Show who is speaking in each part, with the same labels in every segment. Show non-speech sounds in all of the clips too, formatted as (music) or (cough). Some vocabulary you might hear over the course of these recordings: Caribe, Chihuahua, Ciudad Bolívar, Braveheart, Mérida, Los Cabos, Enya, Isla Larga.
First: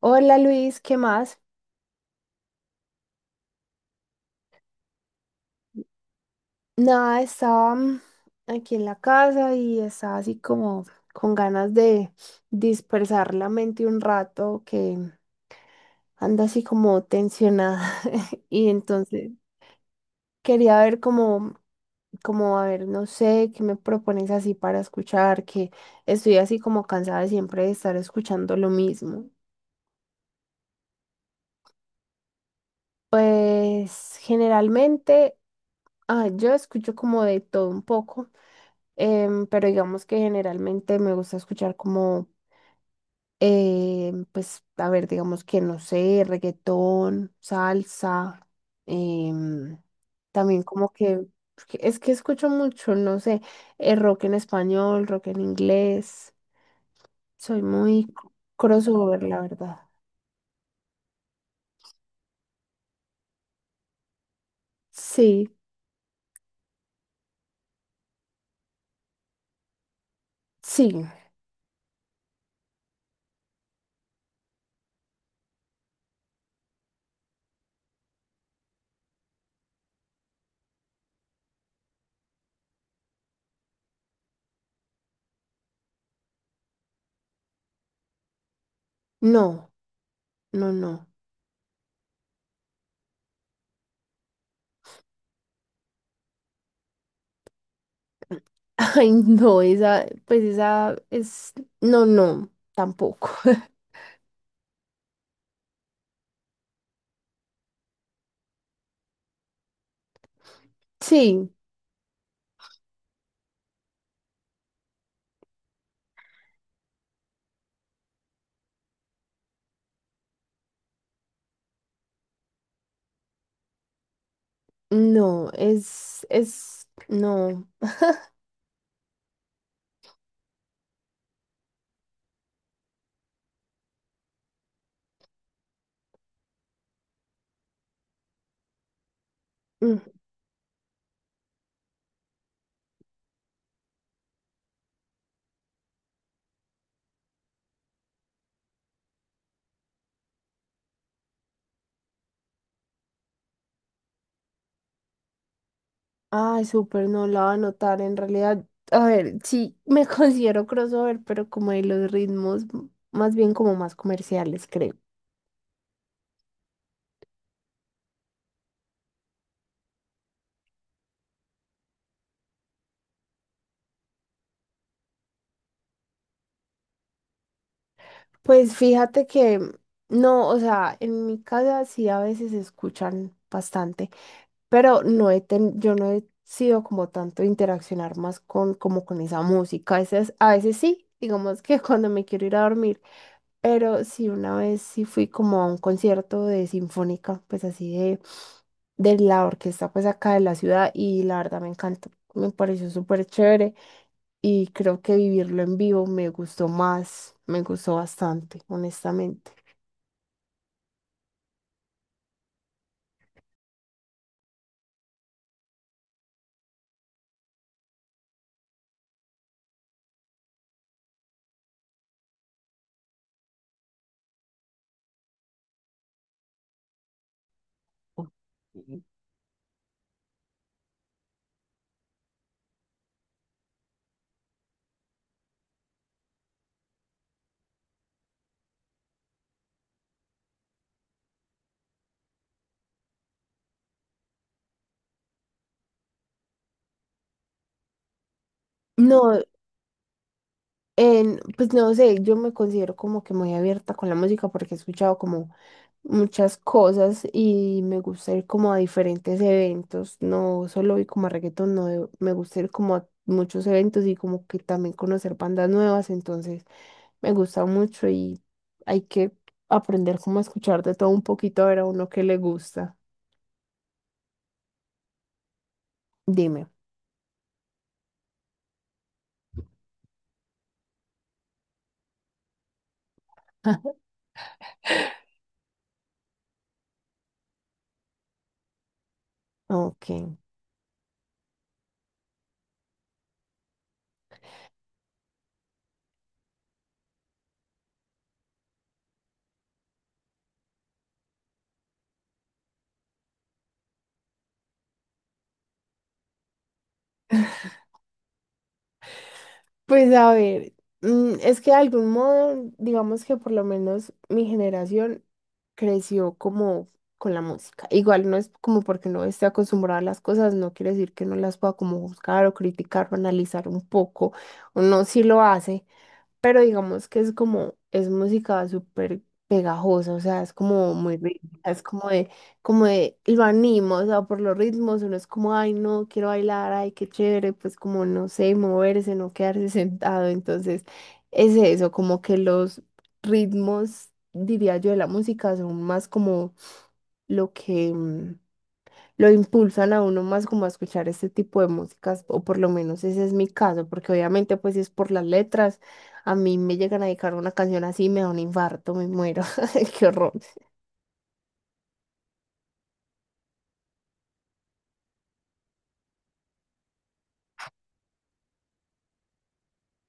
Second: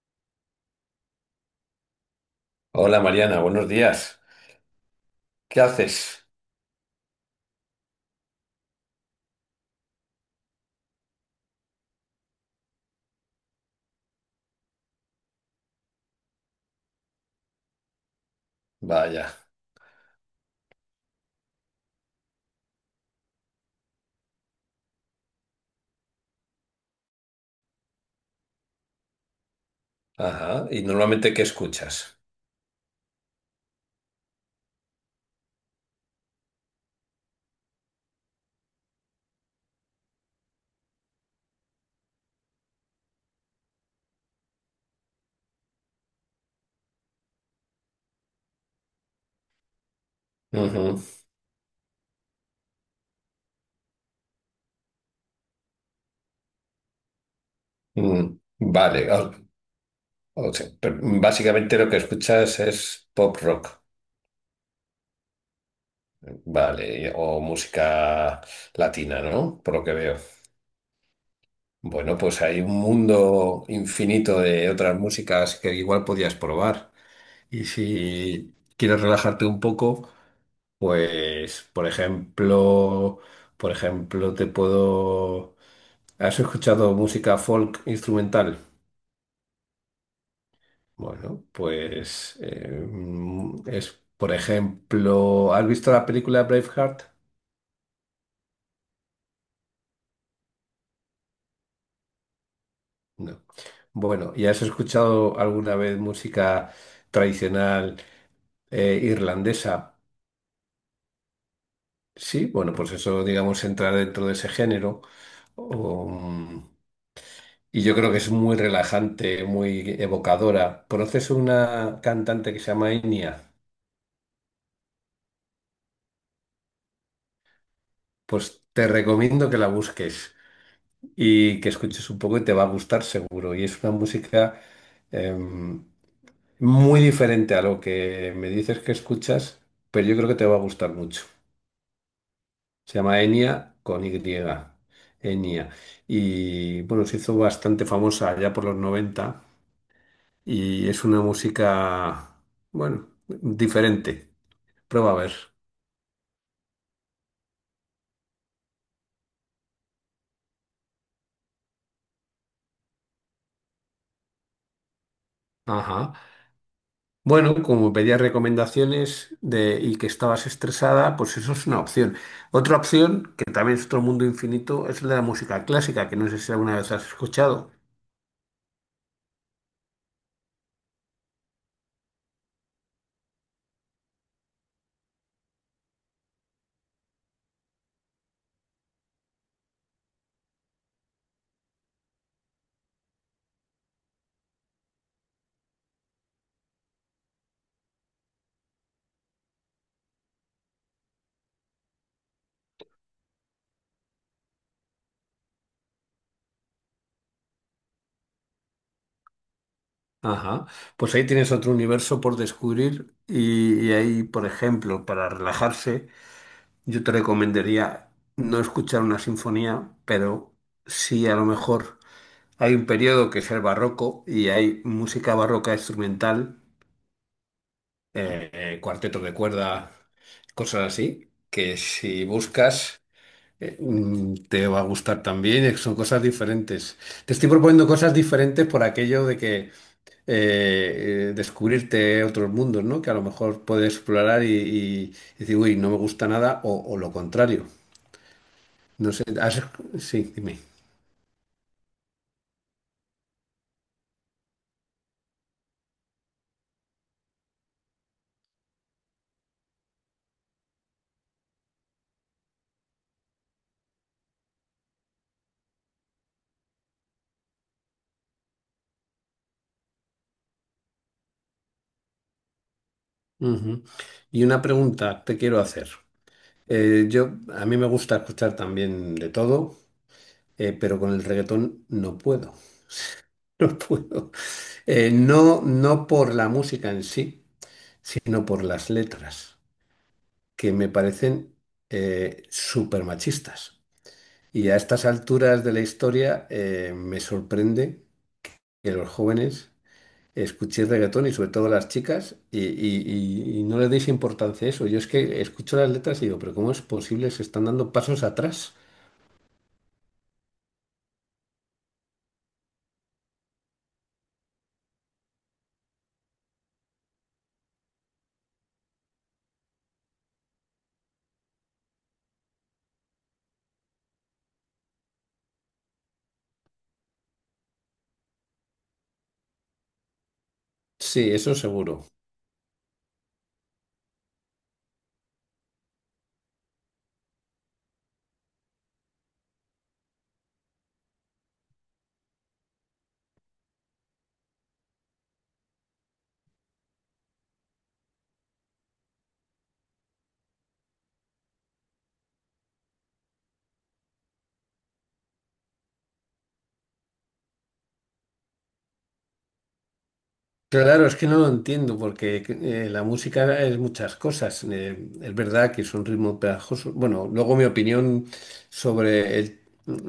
Speaker 1: Hola Luis, ¿qué más?
Speaker 2: Hola Mariana, buenos días. ¿Qué haces?
Speaker 1: Nada, estaba aquí en la casa y estaba así como con ganas de dispersar la mente un rato que anda así como tensionada (laughs) y
Speaker 2: Vaya.
Speaker 1: entonces quería ver como a ver, no sé, qué me propones así para escuchar, que estoy así como cansada siempre de estar escuchando lo mismo.
Speaker 2: Ajá. ¿Y normalmente qué escuchas?
Speaker 1: Pues generalmente yo escucho como de todo un poco. Pero digamos que generalmente me gusta escuchar pues, a ver, digamos que no sé, reggaetón, salsa, em, también como
Speaker 2: Ujú.
Speaker 1: que, porque es que escucho mucho, no sé, rock en español, rock en inglés, soy muy c-
Speaker 2: Mm, vale.
Speaker 1: crossover, la verdad.
Speaker 2: O sea, pero básicamente lo que escuchas es pop rock.
Speaker 1: Sí,
Speaker 2: Vale. O música latina, ¿no? Por lo que veo.
Speaker 1: sí,
Speaker 2: Bueno, pues hay un mundo infinito de otras músicas que igual podías probar. Y si quieres relajarte un poco, pues, por ejemplo, te puedo. ¿Has escuchado música folk instrumental?
Speaker 1: no, no, no.
Speaker 2: Bueno, pues es, por ejemplo, ¿has visto la película Braveheart?
Speaker 1: (laughs) Ay, no, esa, pues esa es, no, no, tampoco.
Speaker 2: No.
Speaker 1: (laughs)
Speaker 2: Bueno, ¿y has escuchado alguna vez música tradicional irlandesa?
Speaker 1: Sí.
Speaker 2: Sí, bueno, pues eso, digamos, entra dentro de ese género. Um, y yo creo que es muy relajante, muy evocadora. ¿Conoces una cantante que se llama Enya?
Speaker 1: No, es, no.
Speaker 2: Pues te recomiendo que la busques. Y que escuches un poco y te va a gustar seguro. Y es una música em, muy diferente a lo que me dices que escuchas,
Speaker 1: Mm.
Speaker 2: pero yo creo que te va a gustar mucho. Se llama Enya con Y. Enya. Y bueno, se hizo bastante famosa ya por los 90 y es una música, bueno, diferente. Prueba a ver.
Speaker 1: Ay, súper, no la va a notar en realidad. A ver, sí, me (laughs) considero crossover, pero como de los ritmos, más bien como más comerciales, creo.
Speaker 2: Ajá. Bueno, como pedías recomendaciones de, y que estabas estresada, pues eso es una opción. Otra opción, que también es otro mundo infinito, es el de la música clásica, que no sé si alguna vez has escuchado.
Speaker 1: Pues fíjate que, no, o sea, en mi casa sí a veces se escuchan bastante, pero yo no he sido como tanto interaccionar más con, como con esa música. A veces sí, digamos que (laughs) cuando me quiero ir a dormir, pero sí una vez sí fui como a un concierto de sinfónica, pues así de la orquesta pues acá de la ciudad y la verdad me encantó, me pareció súper chévere y creo que vivirlo en vivo me gustó más, me gustó bastante, honestamente.
Speaker 2: Ajá. Pues ahí tienes otro universo por descubrir y ahí, por ejemplo, para relajarse, yo te recomendaría no escuchar una sinfonía, pero sí a lo mejor hay un periodo que es el barroco y hay música barroca instrumental, cuarteto de cuerda, cosas así, que si buscas te va a gustar también. Son cosas diferentes. Te estoy proponiendo cosas diferentes por aquello de que descubrirte otros mundos, ¿no? Que a lo mejor puedes explorar y decir, uy, no me gusta nada, o lo contrario. No sé,
Speaker 1: No.
Speaker 2: sí, dime.
Speaker 1: Pues no sé, yo me considero como que muy abierta con la música porque he escuchado como muchas cosas y me gusta ir como a diferentes eventos, no solo ir como a reggaetón, no, me gusta ir como a muchos eventos y como que también conocer bandas nuevas, entonces me gusta mucho y hay que aprender como a escuchar de todo un poquito a ver a uno que le gusta.
Speaker 2: Ujú. Y una pregunta te quiero hacer.
Speaker 1: Dime.
Speaker 2: A mí me gusta escuchar también de todo, pero con el reggaetón no puedo. (laughs) No puedo. No, no por la música en sí, sino por las letras,
Speaker 1: Ok.
Speaker 2: que me parecen súper machistas. Y a estas alturas de la historia me sorprende que los jóvenes escuchéis reggaetón y sobre todo las chicas y no le deis importancia a eso. Yo es que escucho las letras y digo, pero ¿cómo es posible? Se están dando pasos atrás.
Speaker 1: Pues a ver, es que de algún modo, digamos que por lo menos mi generación creció como con la música. Igual no es como porque no esté acostumbrada a las cosas, no quiere decir que no las pueda como buscar o criticar o analizar un poco, uno sí lo hace, pero digamos que es como, es música súper pegajosa, o sea, es como muy
Speaker 2: Sí, eso
Speaker 1: rítmica, es
Speaker 2: seguro.
Speaker 1: como de, lo animo, o sea, por los ritmos, uno es como, ay, no, quiero bailar, ay, qué chévere, pues como, no sé, moverse, no quedarse (laughs) sentado, entonces, es eso, como que los ritmos, diría yo, de la música son más como lo que... lo impulsan a uno más como a escuchar este tipo de músicas, o por lo menos ese es mi caso, porque obviamente pues si es por las letras, a mí me llegan a dedicar una canción así, me da un infarto, me muero, (laughs) qué horror.
Speaker 2: Claro, es que no lo entiendo porque la música es muchas cosas. Es verdad que es un ritmo pegajosos. Bueno, luego mi opinión sobre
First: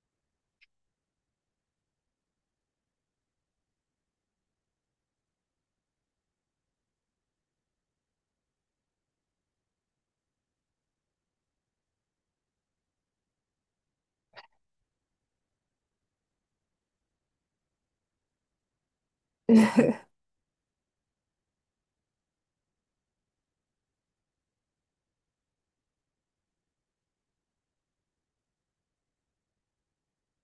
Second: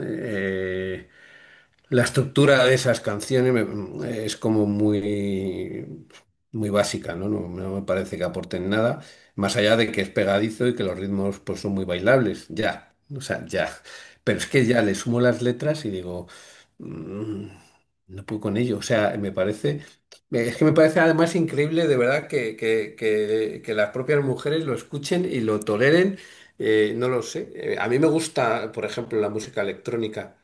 Speaker 2: eh, la estructura de esas canciones es como muy, muy básica, ¿no? No, no me parece que aporten nada, más allá de que es pegadizo y que los ritmos pues, son muy bailables, ya, o sea, ya. Pero es que ya le sumo las letras y digo, mm, no puedo con ello, o sea, me parece,
Speaker 1: (laughs)
Speaker 2: es que me parece además increíble de verdad que las propias mujeres lo escuchen y lo toleren, no lo sé. A mí me gusta, por ejemplo, la música electrónica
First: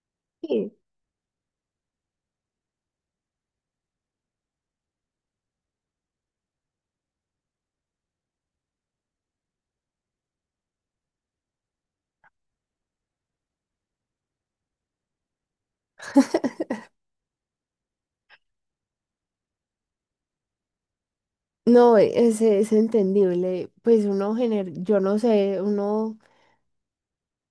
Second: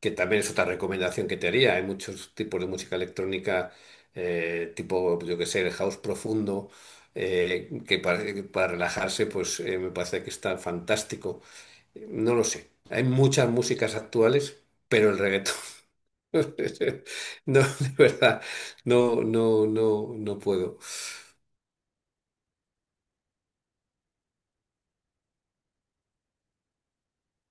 Speaker 2: que también es otra
Speaker 1: Sí.
Speaker 2: recomendación que te haría. Hay muchos tipos de música electrónica, tipo, yo que sé, el house profundo, que para relajarse, pues me parece que está fantástico. No lo sé. Hay muchas músicas actuales, pero el reggaetón, (laughs) no, de verdad, no, no, no, no puedo.
Speaker 1: No, es entendible, pues yo no sé, uno,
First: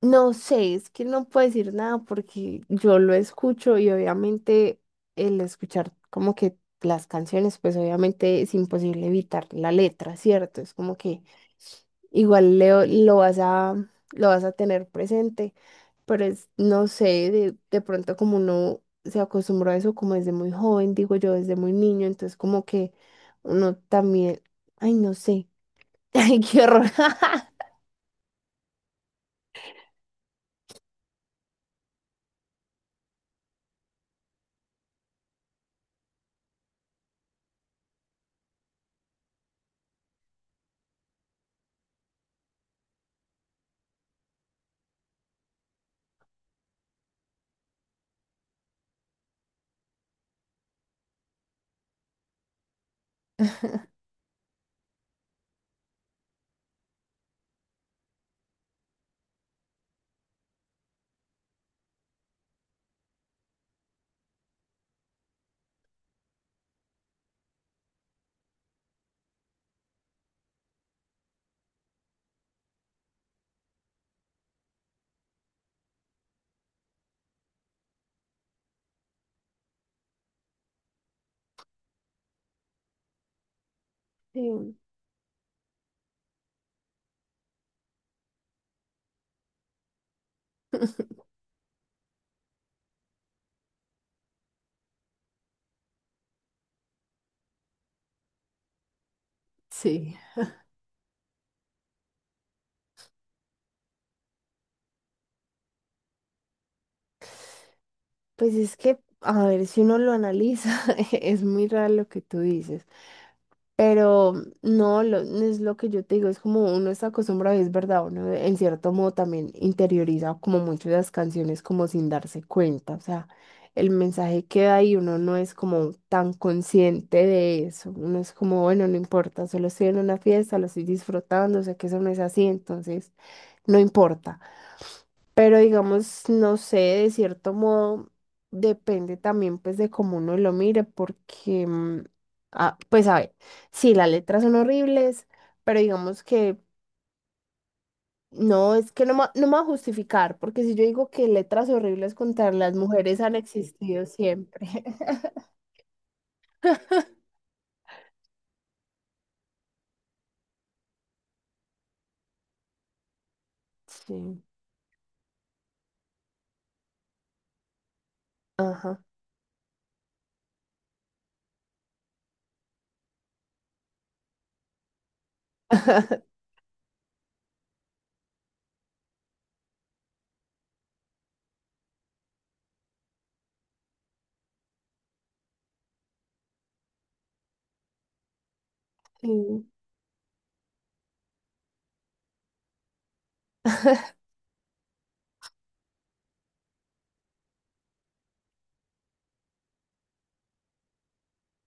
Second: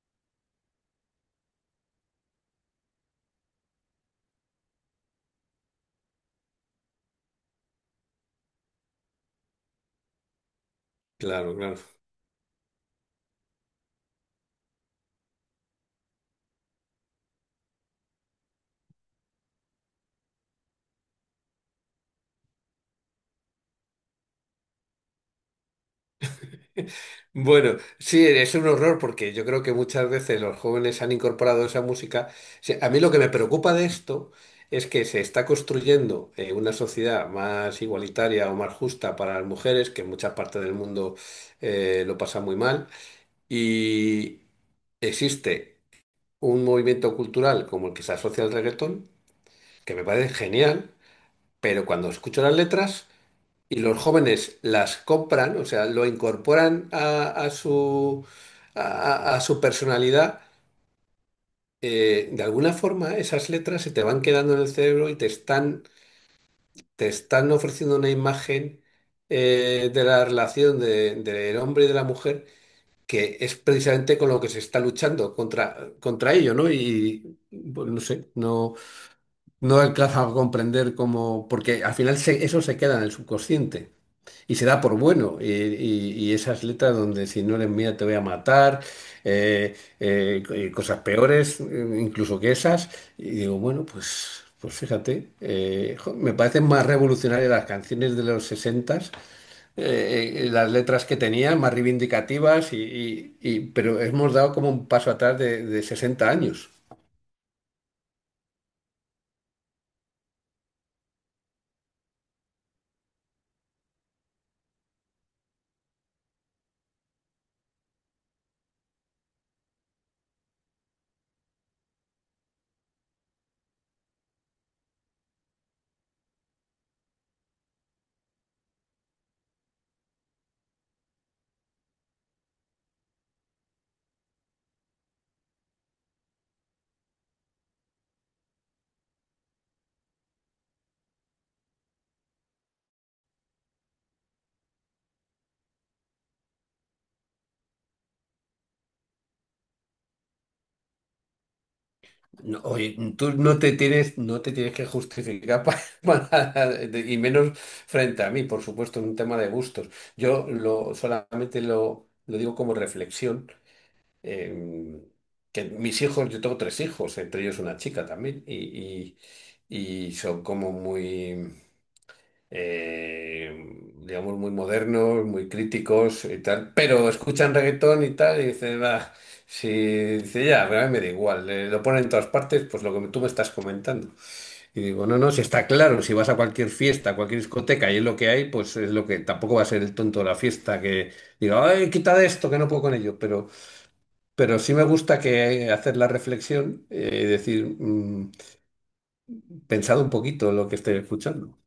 Speaker 1: no sé, es que no puedo decir nada porque yo lo escucho y obviamente el escuchar como que las canciones, pues obviamente es imposible evitar la letra, ¿cierto? Es como que
Speaker 2: Claro, claro.
Speaker 1: igual Leo, lo vas a tener presente, pero es, no sé, de pronto como uno se acostumbró a eso como desde muy joven, digo yo, desde muy niño, entonces como que uno también, ay, no sé, (laughs) ay, qué horror. (laughs)
Speaker 2: Bueno, sí, es un horror porque yo creo que muchas veces los jóvenes han incorporado esa música. Sí, a mí lo que me preocupa de esto es que se está construyendo una sociedad más igualitaria o más justa para las mujeres, que en muchas partes del mundo lo pasa muy mal, y existe un movimiento cultural como el que se asocia al reggaetón, que me parece genial, pero cuando escucho las letras... Y los jóvenes las compran, o sea, lo incorporan a su personalidad. De alguna forma esas letras se te van quedando en el cerebro y te están ofreciendo una imagen de la relación del hombre y de la mujer que es precisamente con lo que se está luchando contra ello, ¿no? Y pues, no sé, no, no alcanza a comprender cómo, porque al final eso se queda en el subconsciente. Y se
Speaker 1: Sí.
Speaker 2: da por bueno. Y esas letras donde si no eres mía te voy a matar, cosas peores incluso que esas. Y digo, bueno, pues, pues fíjate, jo, me parecen más revolucionarias las canciones de los 60,
Speaker 1: Sí.
Speaker 2: las letras que tenían, más reivindicativas, pero hemos dado como un paso atrás de, 60 años.
Speaker 1: Pues es que, a ver, si uno lo analiza, (laughs) es muy raro lo que tú dices. Pero no, es lo que yo te digo, es como uno está acostumbrado, y es verdad, uno en cierto modo también interioriza como mucho las canciones como sin darse cuenta, o sea, el mensaje queda ahí, uno no es como tan consciente de eso, uno es como, bueno, no importa, solo estoy en una fiesta, lo estoy disfrutando, sé que eso no es así, entonces no importa. Pero digamos, no sé, de cierto modo depende también pues de cómo uno lo mire, porque, pues a ver, sí, las letras son horribles, pero digamos que no, es que no, no me va a justificar, porque si yo digo que letras horribles contra
Speaker 2: No,
Speaker 1: las
Speaker 2: oye,
Speaker 1: mujeres
Speaker 2: tú
Speaker 1: han
Speaker 2: no te
Speaker 1: existido
Speaker 2: tienes, no te
Speaker 1: siempre.
Speaker 2: tienes que
Speaker 1: (laughs)
Speaker 2: justificar (laughs) y menos frente a mí, por supuesto, es un tema de gustos. Solamente lo digo como reflexión,
Speaker 1: Sí,
Speaker 2: eh, que mis hijos, yo tengo tres hijos, entre ellos una chica también, y,
Speaker 1: ajá.
Speaker 2: y, y son como muy digamos, muy modernos, muy críticos y
Speaker 1: (laughs)
Speaker 2: tal, pero escuchan reggaetón y tal, y dicen, va, si dice, ya, pero a mí me da igual, lo ponen en todas partes, pues lo que tú me estás comentando. Y digo, no, no, si está claro, si vas a cualquier fiesta, a cualquier discoteca y es lo que hay, pues es lo que tampoco va
Speaker 1: Sí,
Speaker 2: a ser el tonto de la fiesta que diga, ay, quita de esto, que no puedo con ello, pero,
Speaker 1: (laughs)
Speaker 2: pero sí me gusta que hacer la reflexión y decir, pensad un poquito lo que estoy escuchando.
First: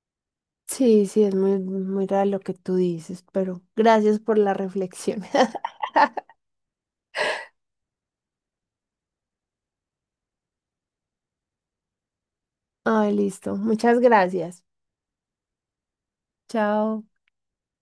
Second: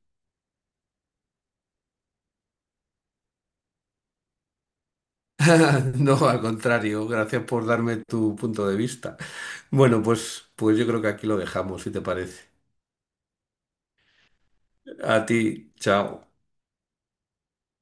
Speaker 1: sí, sí, es muy, muy raro lo que tú dices, pero gracias por la reflexión. (laughs)
Speaker 2: (laughs) No, al contrario, gracias por darme tu punto de vista. Bueno, pues yo creo que aquí lo dejamos, si te parece.
Speaker 1: Ay, listo, muchas gracias.
Speaker 2: A ti, chao.
Speaker 1: Chao.